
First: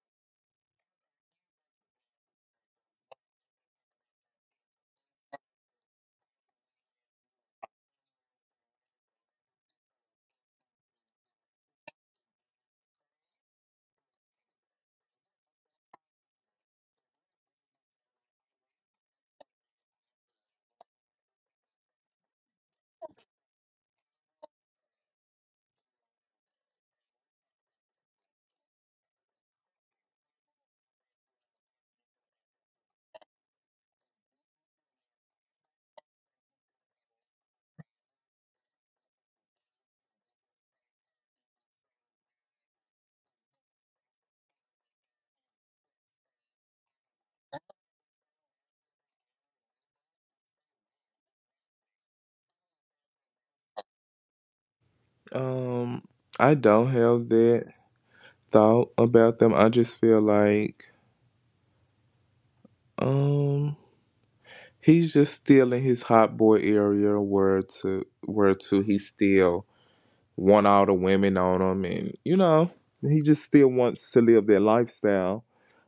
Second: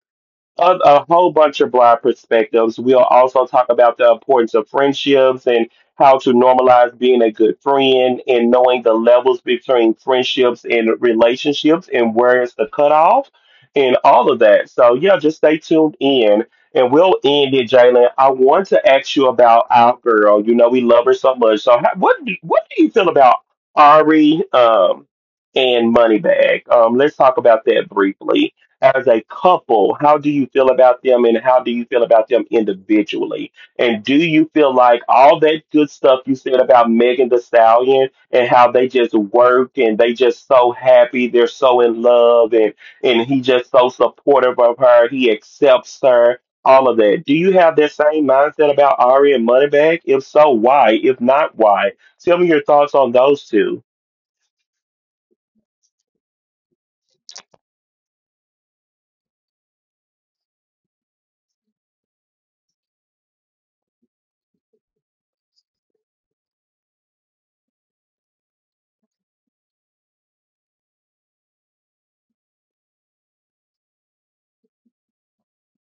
[SPEAKER 1] a, a whole bunch of broad perspectives. We'll also talk about the importance of friendships and how to normalize being a good friend and knowing the levels between friendships and relationships and where is the cutoff and all of that. So, yeah, just stay tuned in. And we'll end it, Jalen. I want to ask you about our girl. You know we love her so much. So, how, what do- what do you feel about Ari um, and Moneybag? Um, let's talk about that briefly as a couple. How do you feel about them and how do you feel about them individually? And do you feel like all that good stuff you said about Megan the Stallion and how they just work and they just so happy, they're so in love and and he just so supportive of her, he accepts her, all of that. Do you have that same mindset about Ari and Moneybag? If so, why? If not, why? Tell me your thoughts on those two.
[SPEAKER 2] Um, I don't have that thought about them. I just feel like Um, he's just still in his hot boy area where to where to he still want all the women on him, and you know he just still wants to live that lifestyle.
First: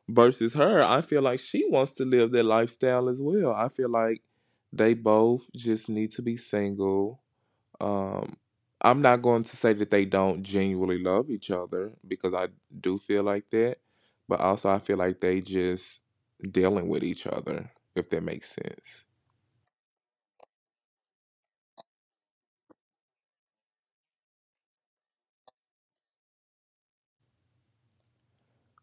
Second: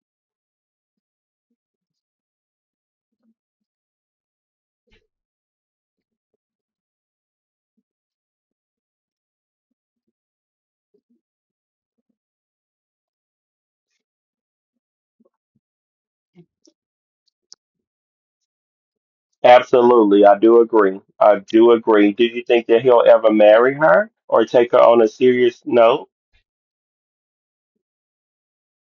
[SPEAKER 2] Versus her, I feel like she wants to live that lifestyle as well. I feel like they both just need to be single. um, I'm not going to say that they don't genuinely love each other, because I do feel like that, but also I feel like they just dealing with each other, if that makes sense.
[SPEAKER 1] Absolutely, I do agree. I do agree. Do you think that he'll ever marry her or take her on a serious note?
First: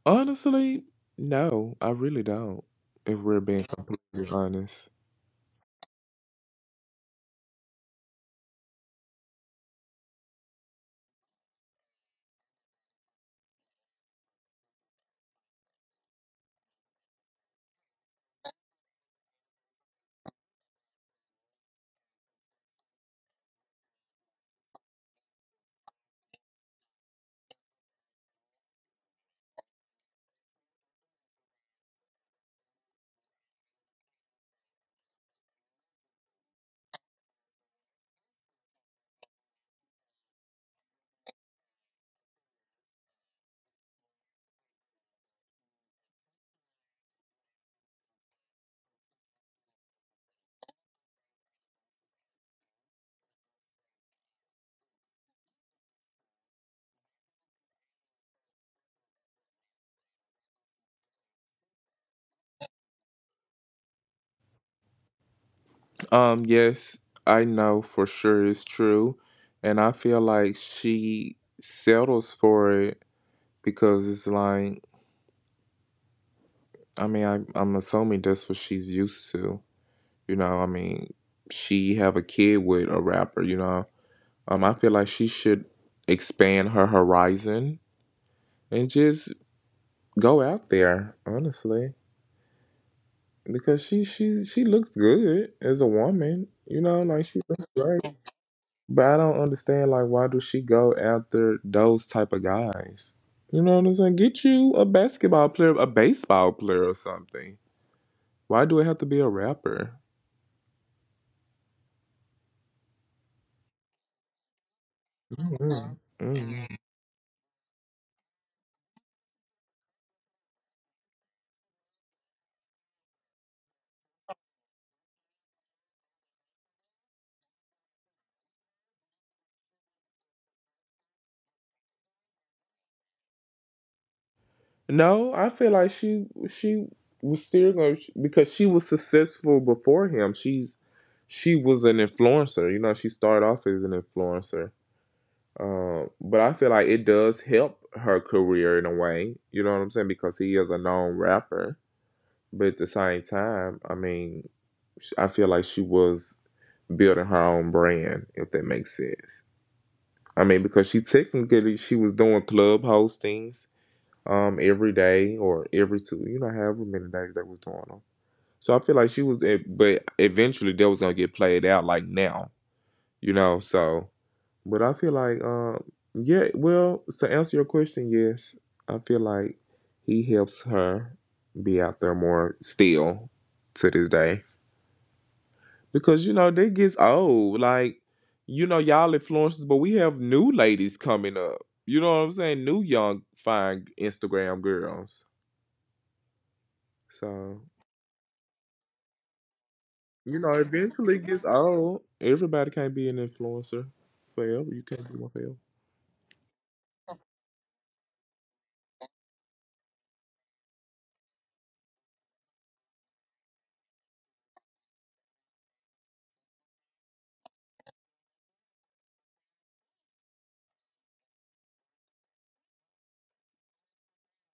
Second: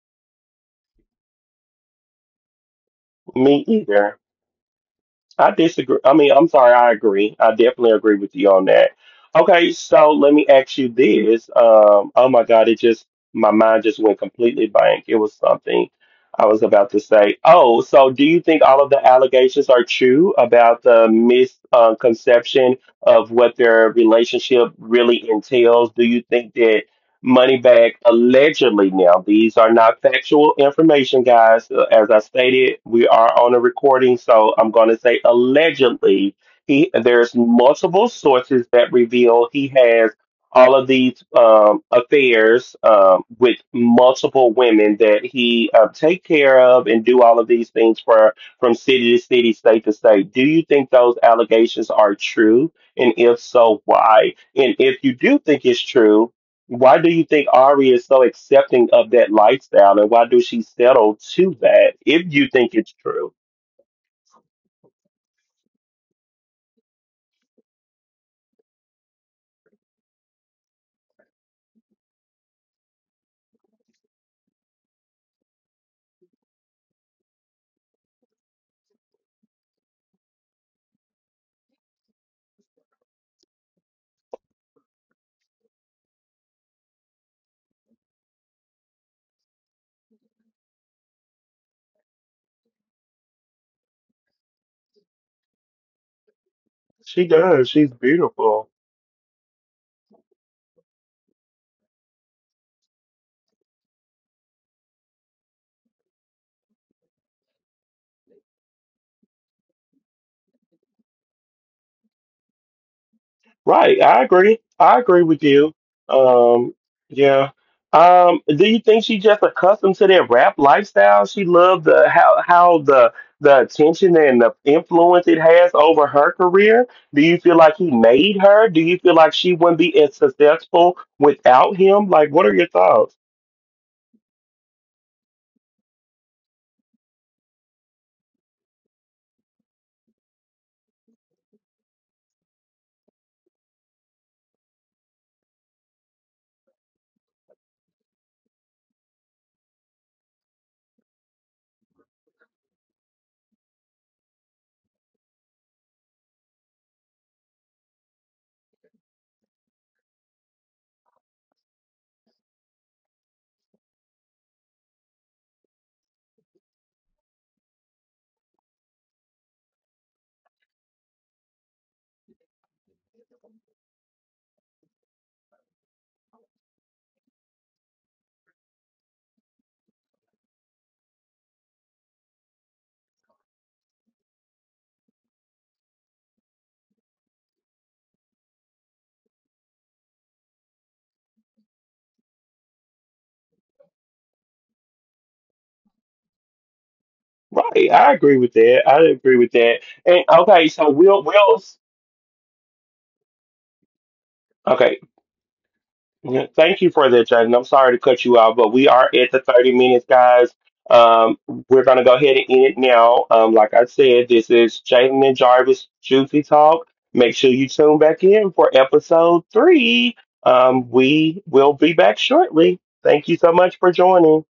[SPEAKER 2] Honestly, no, I really don't. If we're
[SPEAKER 1] Me
[SPEAKER 2] being
[SPEAKER 1] either.
[SPEAKER 2] completely honest,
[SPEAKER 1] I disagree. I mean, I'm sorry, I agree. I definitely agree with you on that. Okay, so let me ask you this. Um, oh my God, it just, my mind just went completely blank. It was something I was about to say. Oh, so do you think all of the allegations are true about the misconception of what their relationship really entails? Do you think that? Moneybag allegedly, now, these are not factual information, guys. Uh, As I stated, we are on a recording, so I'm going to say allegedly. He, there's multiple sources that reveal he has all of these um, affairs um, with multiple women that he uh, take care of and do all of these things for, from city to city, state to state. Do you think those allegations are true? And if so, why? And if you do think it's true, why do you think Ari is so accepting of that lifestyle, and why do she settle to that if you think it's true?
[SPEAKER 2] um, yes, I know for sure it's true, and I feel like she settles for it because it's like, I mean, I, I'm assuming that's what she's used to. You know, I mean, she have a kid with a rapper. You know, um, I feel like she should expand her horizon and just go out there, honestly, because she she's she looks good as a woman. You know, like
[SPEAKER 1] She
[SPEAKER 2] she looks
[SPEAKER 1] does. She's
[SPEAKER 2] great.
[SPEAKER 1] beautiful.
[SPEAKER 2] But I don't understand, like, why do she go after those type of guys? You know what I'm saying? Get you a basketball player, a baseball player, or something. Why do it have to be a rapper?
[SPEAKER 1] Right, I agree. I agree with you.
[SPEAKER 2] Mm. Mm.
[SPEAKER 1] Um, yeah. Um, do you think she just accustomed to that rap lifestyle? She loved the how how the the attention and the influence it has over her career. Do you feel like he made her? Do you feel like she wouldn't be as successful without him? Like, what are your thoughts?
[SPEAKER 2] No, I feel like she she was still going to, because she was successful before him. She's she was an influencer. You know, she started off as an influencer. Um, but I feel like it does help her career in a way. You know what I'm saying? Because he is a known rapper. But at the same time, I mean, sh- I feel like she was building her own brand, if that makes sense. I mean, because she technically she was doing club hostings um every day or every two, you know, however many days that was doing them. So I feel like she was e-, but eventually that was gonna get played out like now, you know. So but I feel like um yeah, well, to answer your question, yes, I feel like he helps her be out there more still to this day, because you know, they gets old, like, you know, y'all influencers, but we have new ladies coming up, you know what I'm saying, new young fine Instagram girls. So
[SPEAKER 1] Right, I agree with that. I agree with that. And
[SPEAKER 2] You know,
[SPEAKER 1] okay, so we
[SPEAKER 2] eventually
[SPEAKER 1] Will
[SPEAKER 2] it gets
[SPEAKER 1] we'll
[SPEAKER 2] old. Everybody can't be an influencer forever. You
[SPEAKER 1] okay.
[SPEAKER 2] can't be one forever.
[SPEAKER 1] Yeah, thank you for that, Jaden. I'm sorry to cut you off, but we are at the thirty minutes, guys. Um, we're gonna go ahead and end it now. Um, like I said, this is Jaden and Jarvis Juicy Talk. Make sure you tune back in for episode three. Um, we will be back shortly. Thank you so much for joining.